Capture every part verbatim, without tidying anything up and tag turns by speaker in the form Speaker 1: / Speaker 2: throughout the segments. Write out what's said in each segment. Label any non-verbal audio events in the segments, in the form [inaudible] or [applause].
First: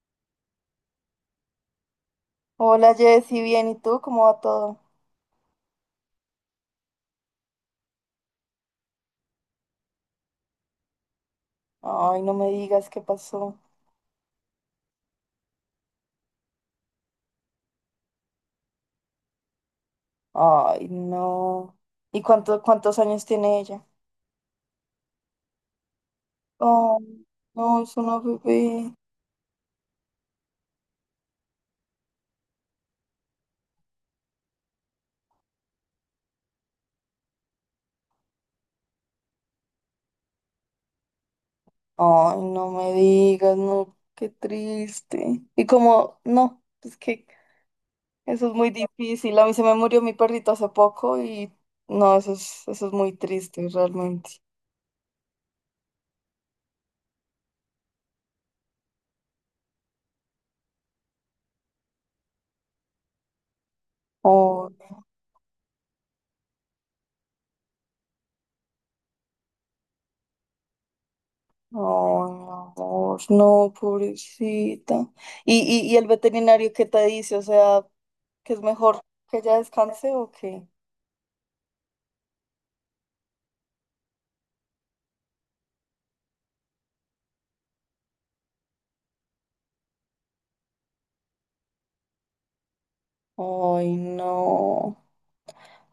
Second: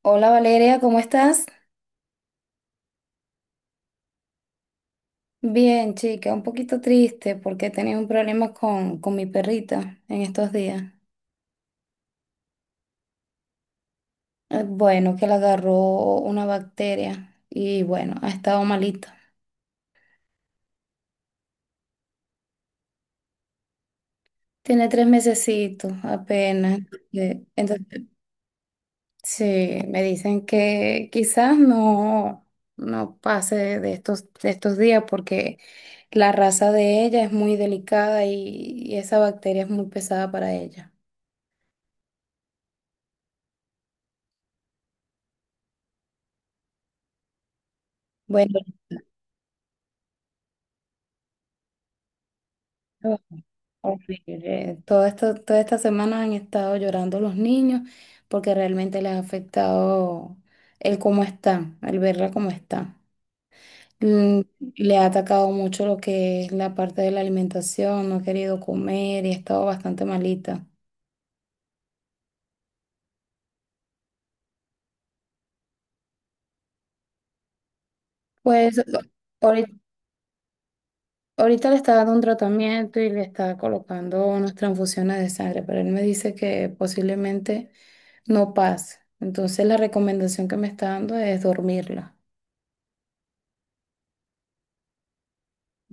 Speaker 1: Hola Valeria, ¿cómo estás?
Speaker 2: Hola Jessy, bien, ¿y tú? ¿Cómo va todo?
Speaker 1: Bien, chica, un poquito triste porque he tenido un problema con, con mi perrita en estos días.
Speaker 2: Ay, no me digas, ¿qué pasó?
Speaker 1: Eh, Bueno, que le agarró una bacteria y bueno, ha estado malita.
Speaker 2: Ay, no. ¿Y cuánto, cuántos años tiene ella?
Speaker 1: Tiene tres mesecitos apenas.
Speaker 2: Oh,
Speaker 1: eh,
Speaker 2: no, es
Speaker 1: Entonces,
Speaker 2: una bebé.
Speaker 1: sí, me dicen que quizás no, no pase de estos, de estos días porque la raza de ella es muy delicada y, y esa bacteria es muy pesada para ella.
Speaker 2: Ay, no me digas, no, qué triste. Y como, no, es que eso es
Speaker 1: Bueno.
Speaker 2: muy difícil. A mí se me murió mi perrito hace poco y no, eso es, eso es muy triste realmente.
Speaker 1: Horrible. Todo esto, toda esta semana han estado llorando los niños porque realmente les ha afectado el cómo están, el verla cómo está. Mm,
Speaker 2: Oh,
Speaker 1: Le ha atacado mucho lo que es la parte de la alimentación, no ha querido comer y ha estado bastante malita.
Speaker 2: no, mi amor, no, pobrecita. ¿Y, y, y el veterinario qué te dice? O sea, ¿que es
Speaker 1: Pues
Speaker 2: mejor que ella
Speaker 1: ahorita,
Speaker 2: descanse o qué?
Speaker 1: ahorita le está dando un tratamiento y le está colocando unas transfusiones de sangre, pero él me dice que posiblemente no pase. Entonces la recomendación que me está dando es dormirla.
Speaker 2: Ay, no.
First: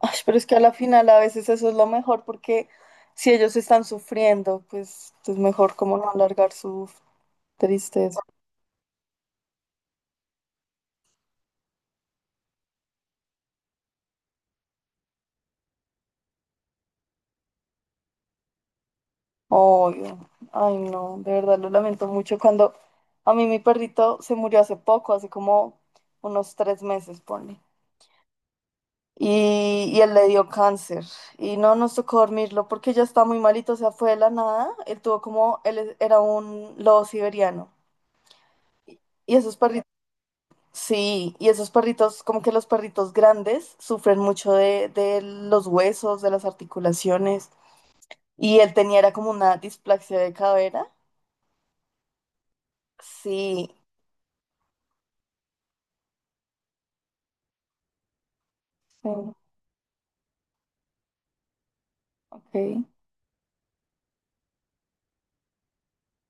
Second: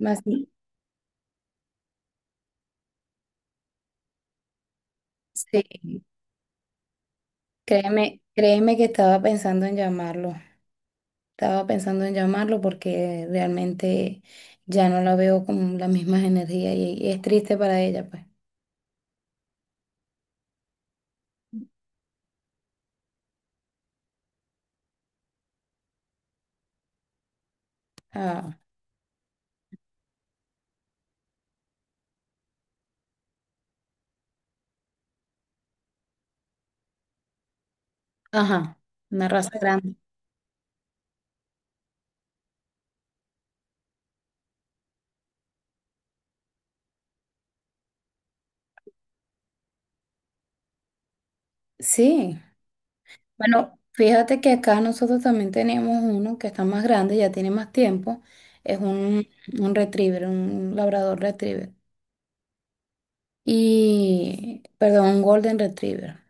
Speaker 2: Ay, pero es que a la final a veces eso es lo mejor porque si ellos están sufriendo, pues es mejor como
Speaker 1: Sí,
Speaker 2: no alargar su tristeza.
Speaker 1: créeme, créeme que estaba pensando en llamarlo. Estaba pensando en llamarlo porque realmente ya no la veo con las mismas energías y, y es triste para ella, pues.
Speaker 2: Obvio. Ay, no, de verdad lo lamento mucho. Cuando a mí mi perrito se murió hace poco, hace como unos tres meses, pone.
Speaker 1: Ah,
Speaker 2: Y, y él le dio cáncer y no nos tocó dormirlo porque ya está muy malito, o sea, fue de la nada. Él tuvo como, él es- era un lobo siberiano.
Speaker 1: ajá, una
Speaker 2: Y esos
Speaker 1: raza
Speaker 2: perritos,
Speaker 1: grande.
Speaker 2: sí, y esos perritos, como que los perritos grandes sufren mucho de, de, los huesos, de las articulaciones. Y él tenía, era como una displasia de cadera.
Speaker 1: Sí.
Speaker 2: Sí,
Speaker 1: Bueno, fíjate que acá nosotros también tenemos uno que está más grande, ya tiene más tiempo. Es
Speaker 2: sí,
Speaker 1: un, un retriever, un labrador retriever.
Speaker 2: ok,
Speaker 1: Y, perdón, un golden retriever.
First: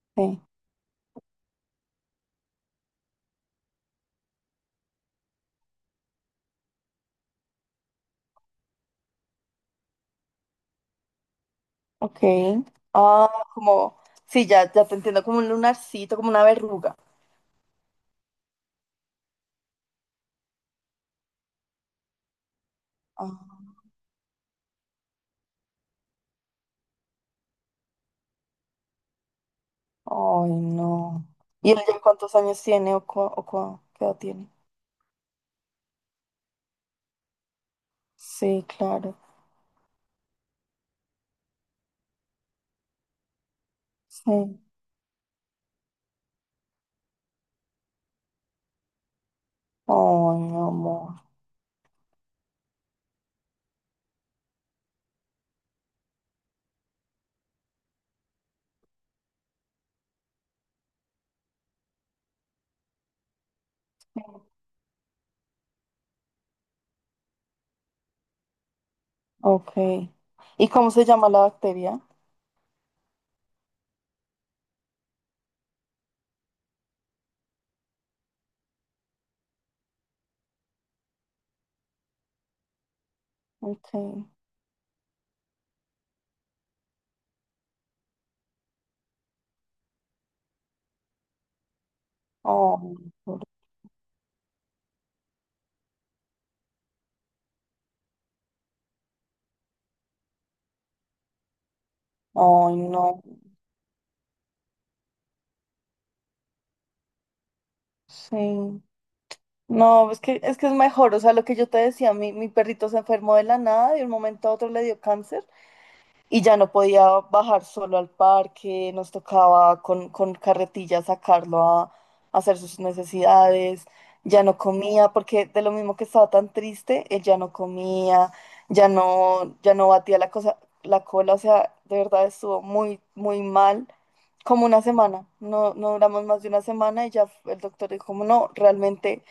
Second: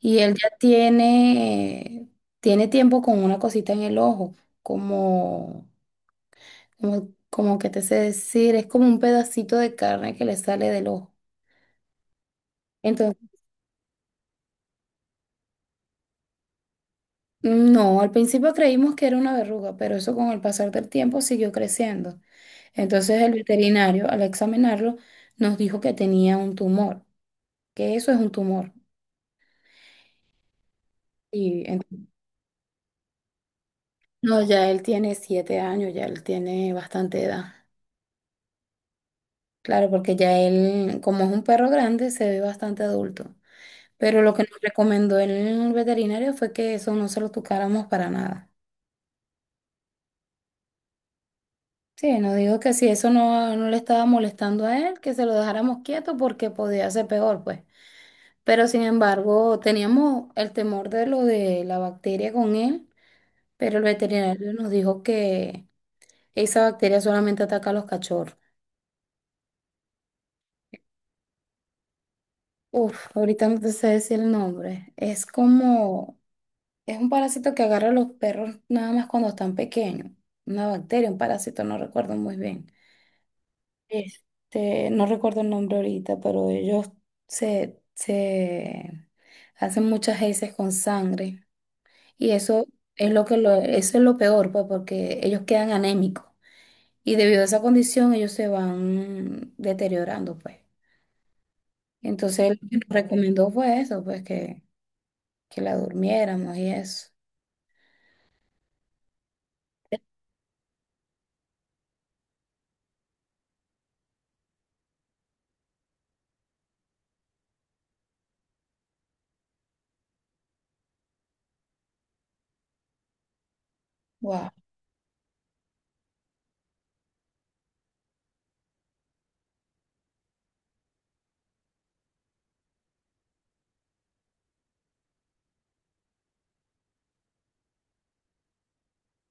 Speaker 1: Y él
Speaker 2: sí,
Speaker 1: ya tiene, tiene tiempo con una cosita en el ojo, como, como, como que te sé decir, es como un pedacito de carne que le sale del ojo.
Speaker 2: ok.
Speaker 1: Entonces,
Speaker 2: Ah, como, sí, ya, ya te entiendo, como un lunarcito, como una verruga.
Speaker 1: no, al principio creímos que era una verruga, pero eso con el pasar del tiempo siguió creciendo. Entonces el
Speaker 2: Ah,
Speaker 1: veterinario, al examinarlo, nos dijo que tenía un tumor, que eso es un tumor.
Speaker 2: ay, no.
Speaker 1: Y
Speaker 2: ¿Y él ya
Speaker 1: ent-
Speaker 2: cuántos años tiene o, cua- o cua- qué edad
Speaker 1: no,
Speaker 2: tiene?
Speaker 1: ya él tiene siete años, ya él tiene bastante edad.
Speaker 2: Sí, claro.
Speaker 1: Claro, porque ya él, como es un perro grande, se ve bastante adulto. Pero lo que nos
Speaker 2: Sí.
Speaker 1: recomendó el veterinario fue que eso no se lo tocáramos para nada.
Speaker 2: Ay, mi amor.
Speaker 1: Sí, nos dijo que si eso no, no le estaba molestando a él, que se lo dejáramos quieto porque podía ser peor, pues. Pero sin embargo, teníamos el temor de lo de la bacteria con él, pero el veterinario nos dijo que esa bacteria solamente ataca a los cachorros.
Speaker 2: Ok. ¿Y cómo se llama la bacteria?
Speaker 1: Uf, ahorita no te sé decir el nombre. Es como... Es un parásito que agarra a los perros nada más cuando están pequeños. Una bacteria, un parásito, no recuerdo muy bien.
Speaker 2: Okay.
Speaker 1: Este, no recuerdo el nombre ahorita, pero ellos se, se hacen muchas heces con sangre. Y eso
Speaker 2: Oh,
Speaker 1: es lo que
Speaker 2: pobre-
Speaker 1: lo, eso es lo peor, pues, porque ellos quedan anémicos. Y debido a esa condición, ellos se van deteriorando, pues. Entonces, lo
Speaker 2: ay,
Speaker 1: que nos
Speaker 2: no.
Speaker 1: recomendó fue eso, pues, que, que, la durmiéramos y eso.
Speaker 2: Sí. No, es que, es que es mejor. O sea, lo que yo te decía, mi, mi perrito se enfermó de la nada, de un momento a otro le dio cáncer. Y ya no podía bajar solo al parque, nos tocaba con, con carretilla sacarlo a, a hacer sus necesidades, ya
Speaker 1: Wow.
Speaker 2: no comía, porque de lo mismo que estaba tan triste, él ya no comía, ya no, ya no batía la cosa, la cola, o sea, de verdad estuvo muy, muy mal, como una semana, no, no duramos más de una semana y ya el doctor dijo, como no, realmente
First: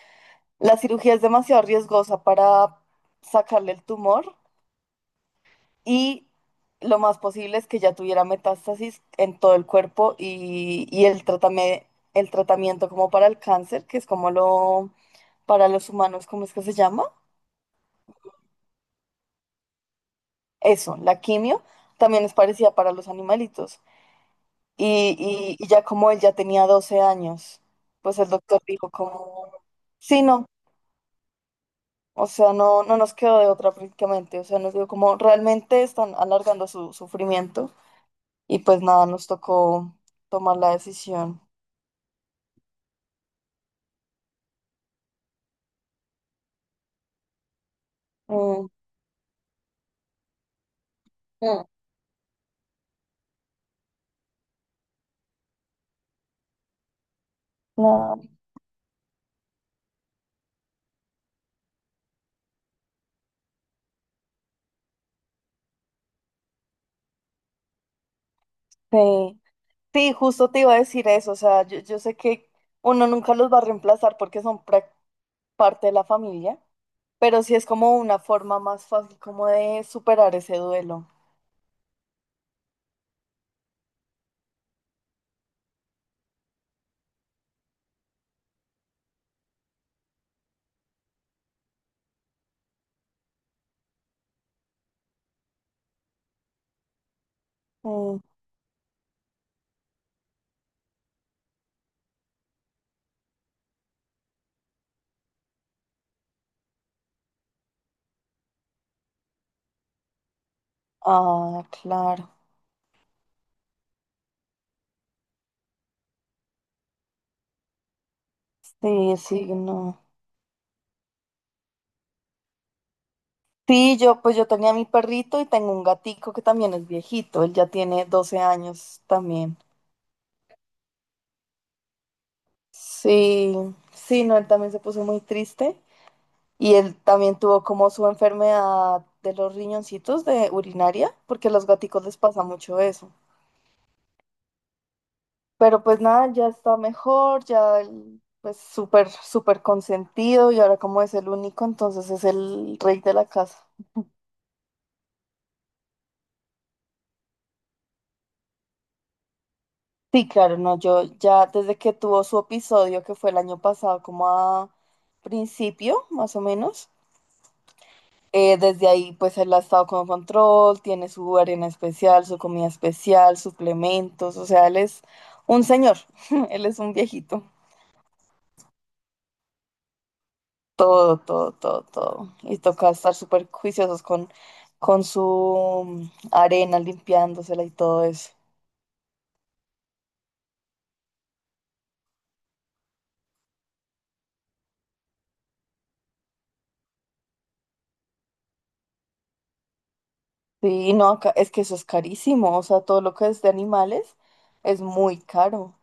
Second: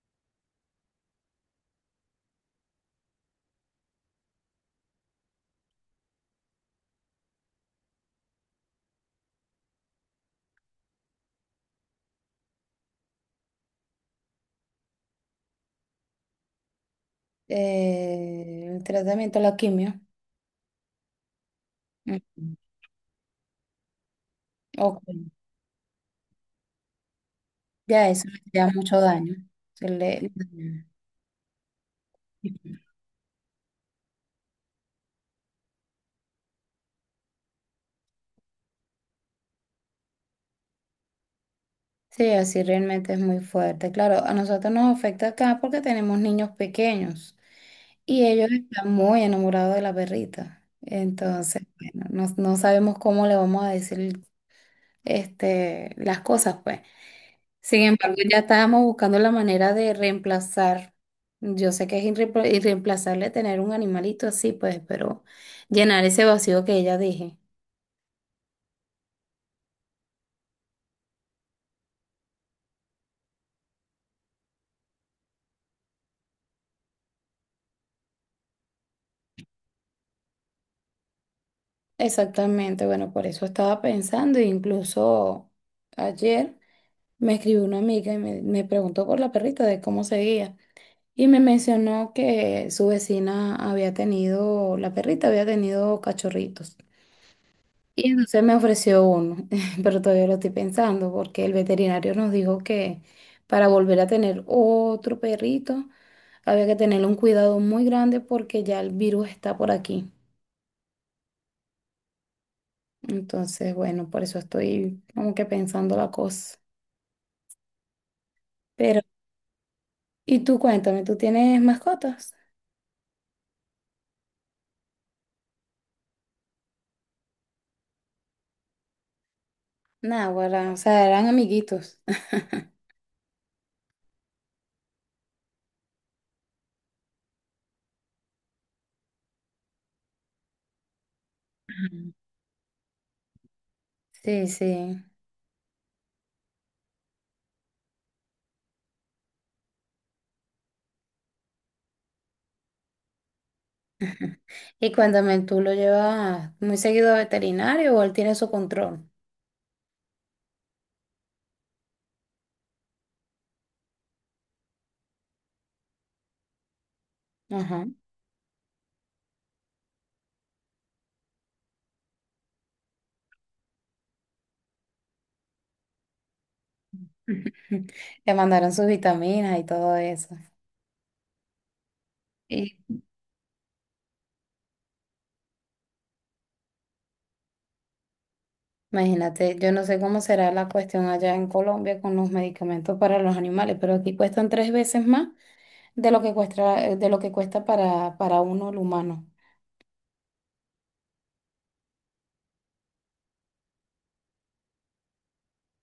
Speaker 2: la cirugía es demasiado riesgosa para sacarle el tumor y lo más posible es que ya tuviera metástasis en todo el cuerpo y, y el tratame- el tratamiento como para el cáncer, que es como lo para los humanos, ¿cómo es que se llama?
Speaker 1: Eh, el tratamiento, la quimio.
Speaker 2: Eso, la quimio, también es
Speaker 1: Ujú.
Speaker 2: parecida para los animalitos.
Speaker 1: Ok,
Speaker 2: Y, y- y ya como él ya tenía doce años,
Speaker 1: ya
Speaker 2: pues
Speaker 1: eso
Speaker 2: el
Speaker 1: le
Speaker 2: doctor
Speaker 1: da
Speaker 2: dijo
Speaker 1: mucho daño.
Speaker 2: como,
Speaker 1: Se le-
Speaker 2: sí, no,
Speaker 1: le-
Speaker 2: o sea, no, no nos quedó de otra prácticamente, o sea, nos dijo como, realmente están alargando su sufrimiento y pues nada, nos tocó tomar la decisión.
Speaker 1: Sí, así realmente es muy fuerte. Claro, a nosotros nos afecta acá porque tenemos niños pequeños y ellos
Speaker 2: Mm,
Speaker 1: están muy enamorados de la perrita. Entonces,
Speaker 2: mm.
Speaker 1: bueno, no, no sabemos cómo le vamos a decir este, las cosas, pues. Sin embargo,
Speaker 2: No,
Speaker 1: ya estábamos buscando la manera de reemplazar. Yo sé que es irre- irreemplazable tener un animalito así, pues, pero llenar ese vacío que ella dije.
Speaker 2: sí. Sí, justo te iba a decir eso. O sea, yo, yo sé que uno nunca los va a reemplazar porque son prac- parte de la familia, pero sí es como una forma más fácil como de superar ese duelo.
Speaker 1: Exactamente, bueno, por eso estaba pensando, e incluso ayer me escribió una amiga y me, me preguntó por la perrita de cómo seguía y me mencionó que su vecina había tenido, la perrita había tenido cachorritos. Y
Speaker 2: Mm.
Speaker 1: entonces me ofreció uno, [laughs] pero todavía lo estoy pensando porque el veterinario nos dijo que para volver a tener otro perrito había que tener un cuidado muy grande porque ya el virus está por aquí.
Speaker 2: Ah, claro.
Speaker 1: Entonces, bueno, por eso estoy como que pensando la cosa. Pero,
Speaker 2: Sí, sí, no.
Speaker 1: y tú cuéntame, ¿tú tienes mascotas?
Speaker 2: Sí, yo pues yo tenía mi perrito y tengo un gatico que también es viejito. Él ya tiene doce años también.
Speaker 1: Náguara, o sea, eran amiguitos. [laughs]
Speaker 2: Sí, sí, no, él también se puso muy triste. Y él también tuvo como su enfermedad de los riñoncitos de urinaria, porque a los gaticos
Speaker 1: Ujú.
Speaker 2: les pasa mucho eso.
Speaker 1: Sí, sí.
Speaker 2: Pero pues nada, ya está mejor, ya él, pues súper, súper consentido y ahora como es el único, entonces es el rey de la casa.
Speaker 1: [laughs] Y cuéntame, ¿tú lo llevas muy seguido a veterinario o él tiene su control?
Speaker 2: Sí, claro, no, yo ya desde que tuvo su episodio, que fue el año pasado, como a principio, más o menos.
Speaker 1: Ajá.
Speaker 2: Eh, desde ahí, pues él ha estado con control, tiene su arena especial, su comida especial, suplementos, o sea, él es un señor, [laughs] él es un viejito.
Speaker 1: [laughs] Le mandaron sus vitaminas y todo eso.
Speaker 2: Todo, todo, todo, todo. Y
Speaker 1: Y
Speaker 2: toca estar súper juiciosos con, con su mm, arena, limpiándosela y todo eso.
Speaker 1: Imagínate, yo no sé cómo será la cuestión allá en Colombia con los medicamentos para los animales, pero aquí cuestan tres veces más de lo que cuesta, de lo que cuesta para, para uno el humano.
Speaker 2: Sí, no, acá- es que eso es carísimo, o sea, todo lo que es de animales es muy caro.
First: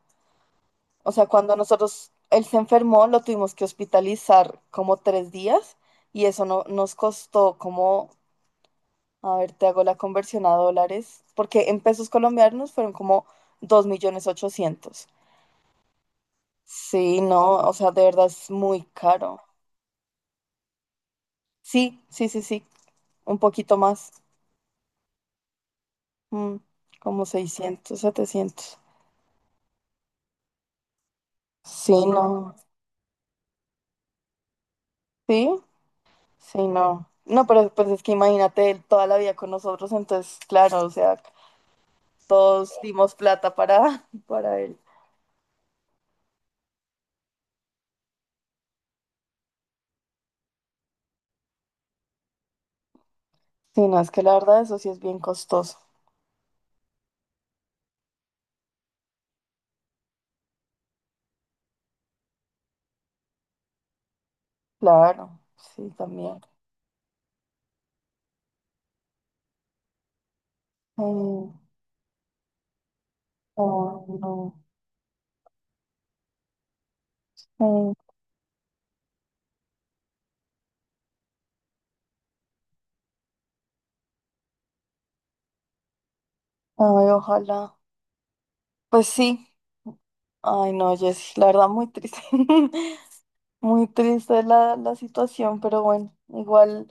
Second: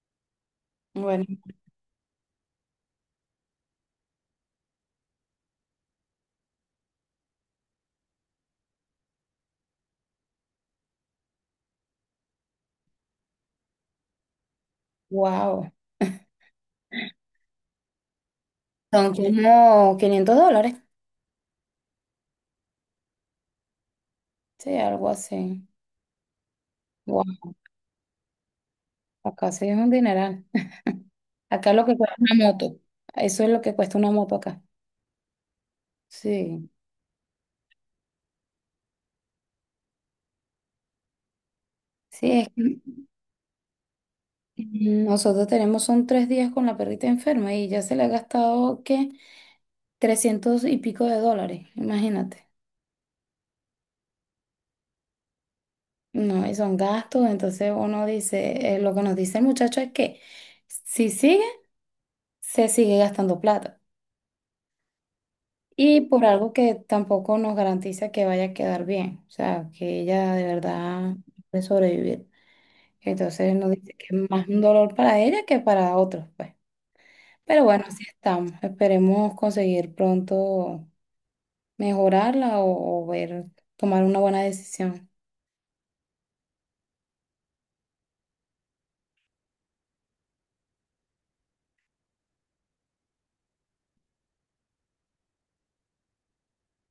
Speaker 2: O
Speaker 1: Bueno,
Speaker 2: sea, cuando nosotros, él se enfermó, lo tuvimos que hospitalizar como tres días y eso no, nos costó como. A ver, te hago la conversión a dólares, porque en pesos colombianos fueron como dos millones ochocientos.
Speaker 1: wow.
Speaker 2: Sí, no, o sea, de verdad es muy
Speaker 1: Son
Speaker 2: caro.
Speaker 1: como quinientos dólares.
Speaker 2: Sí, sí, sí, sí, un poquito más,
Speaker 1: Sí, algo así.
Speaker 2: mm, como
Speaker 1: Wow,
Speaker 2: seiscientos setecientos.
Speaker 1: acá sí es un dineral. [laughs] Acá lo
Speaker 2: Sí,
Speaker 1: que cuesta
Speaker 2: no,
Speaker 1: una moto. Eso es lo que cuesta una moto acá.
Speaker 2: sí, sí,
Speaker 1: Sí.
Speaker 2: no. No, pero pues es que imagínate, él toda la vida con nosotros, entonces, claro, o sea,
Speaker 1: Sí, es. que
Speaker 2: todos dimos plata para, [laughs] para él.
Speaker 1: Mm, Nosotros tenemos son tres días con la perrita enferma y ya se le ha gastado, ¿qué? Trescientos y pico de dólares, imagínate.
Speaker 2: Sí, no, es que la verdad eso sí es bien costoso.
Speaker 1: No, y son gastos, entonces uno dice, eh, lo que nos dice el muchacho es que si sigue, se sigue gastando plata.
Speaker 2: Claro, sí,
Speaker 1: Y por
Speaker 2: también.
Speaker 1: algo que tampoco nos garantiza que vaya a quedar bien, o sea, que ella de verdad
Speaker 2: Mm.
Speaker 1: puede sobrevivir. Entonces nos dice
Speaker 2: Oh,
Speaker 1: que es más
Speaker 2: no.
Speaker 1: un dolor para ella que para otros, pues. Pero bueno,
Speaker 2: Mm.
Speaker 1: así estamos. Esperemos conseguir pronto, mejorarla o, o ver, tomar una buena decisión.
Speaker 2: Ay, ojalá. Pues sí. Ay, no, Jessy, la verdad, muy triste. [laughs] Muy triste la, la situación, pero bueno, igual,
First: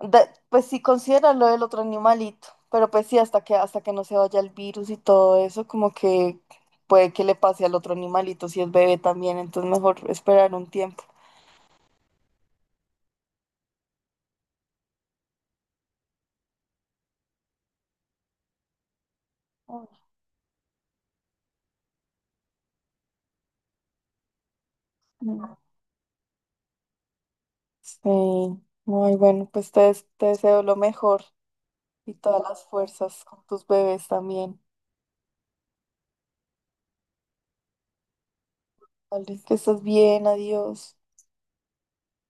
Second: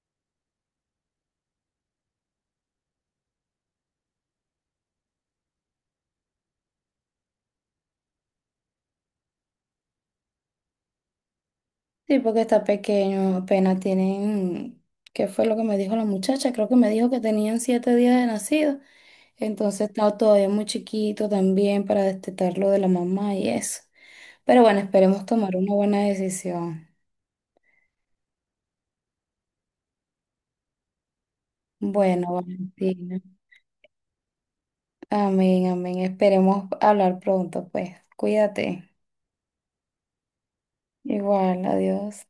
Speaker 2: de- pues sí, considera lo del otro animalito, pero pues sí, hasta que, hasta que no se vaya el virus y todo eso, como que puede que le pase al otro animalito si es bebé también, entonces mejor esperar un tiempo.
Speaker 1: Sí, porque está pequeño, apenas tienen, ¿qué fue lo que me dijo la muchacha? Creo que me dijo que tenían siete días de nacido,
Speaker 2: Ay,
Speaker 1: entonces está todavía muy chiquito también para destetarlo de la mamá y eso. Pero bueno, esperemos tomar
Speaker 2: no.
Speaker 1: una buena decisión.
Speaker 2: Sí, muy bueno, pues te, des- te deseo lo mejor y
Speaker 1: Bueno,
Speaker 2: todas las
Speaker 1: Valentina.
Speaker 2: fuerzas con tus bebés también.
Speaker 1: Amén, amén. Esperemos hablar pronto, pues. Cuídate.
Speaker 2: Vale, que estás bien, adiós.
Speaker 1: Igual, adiós.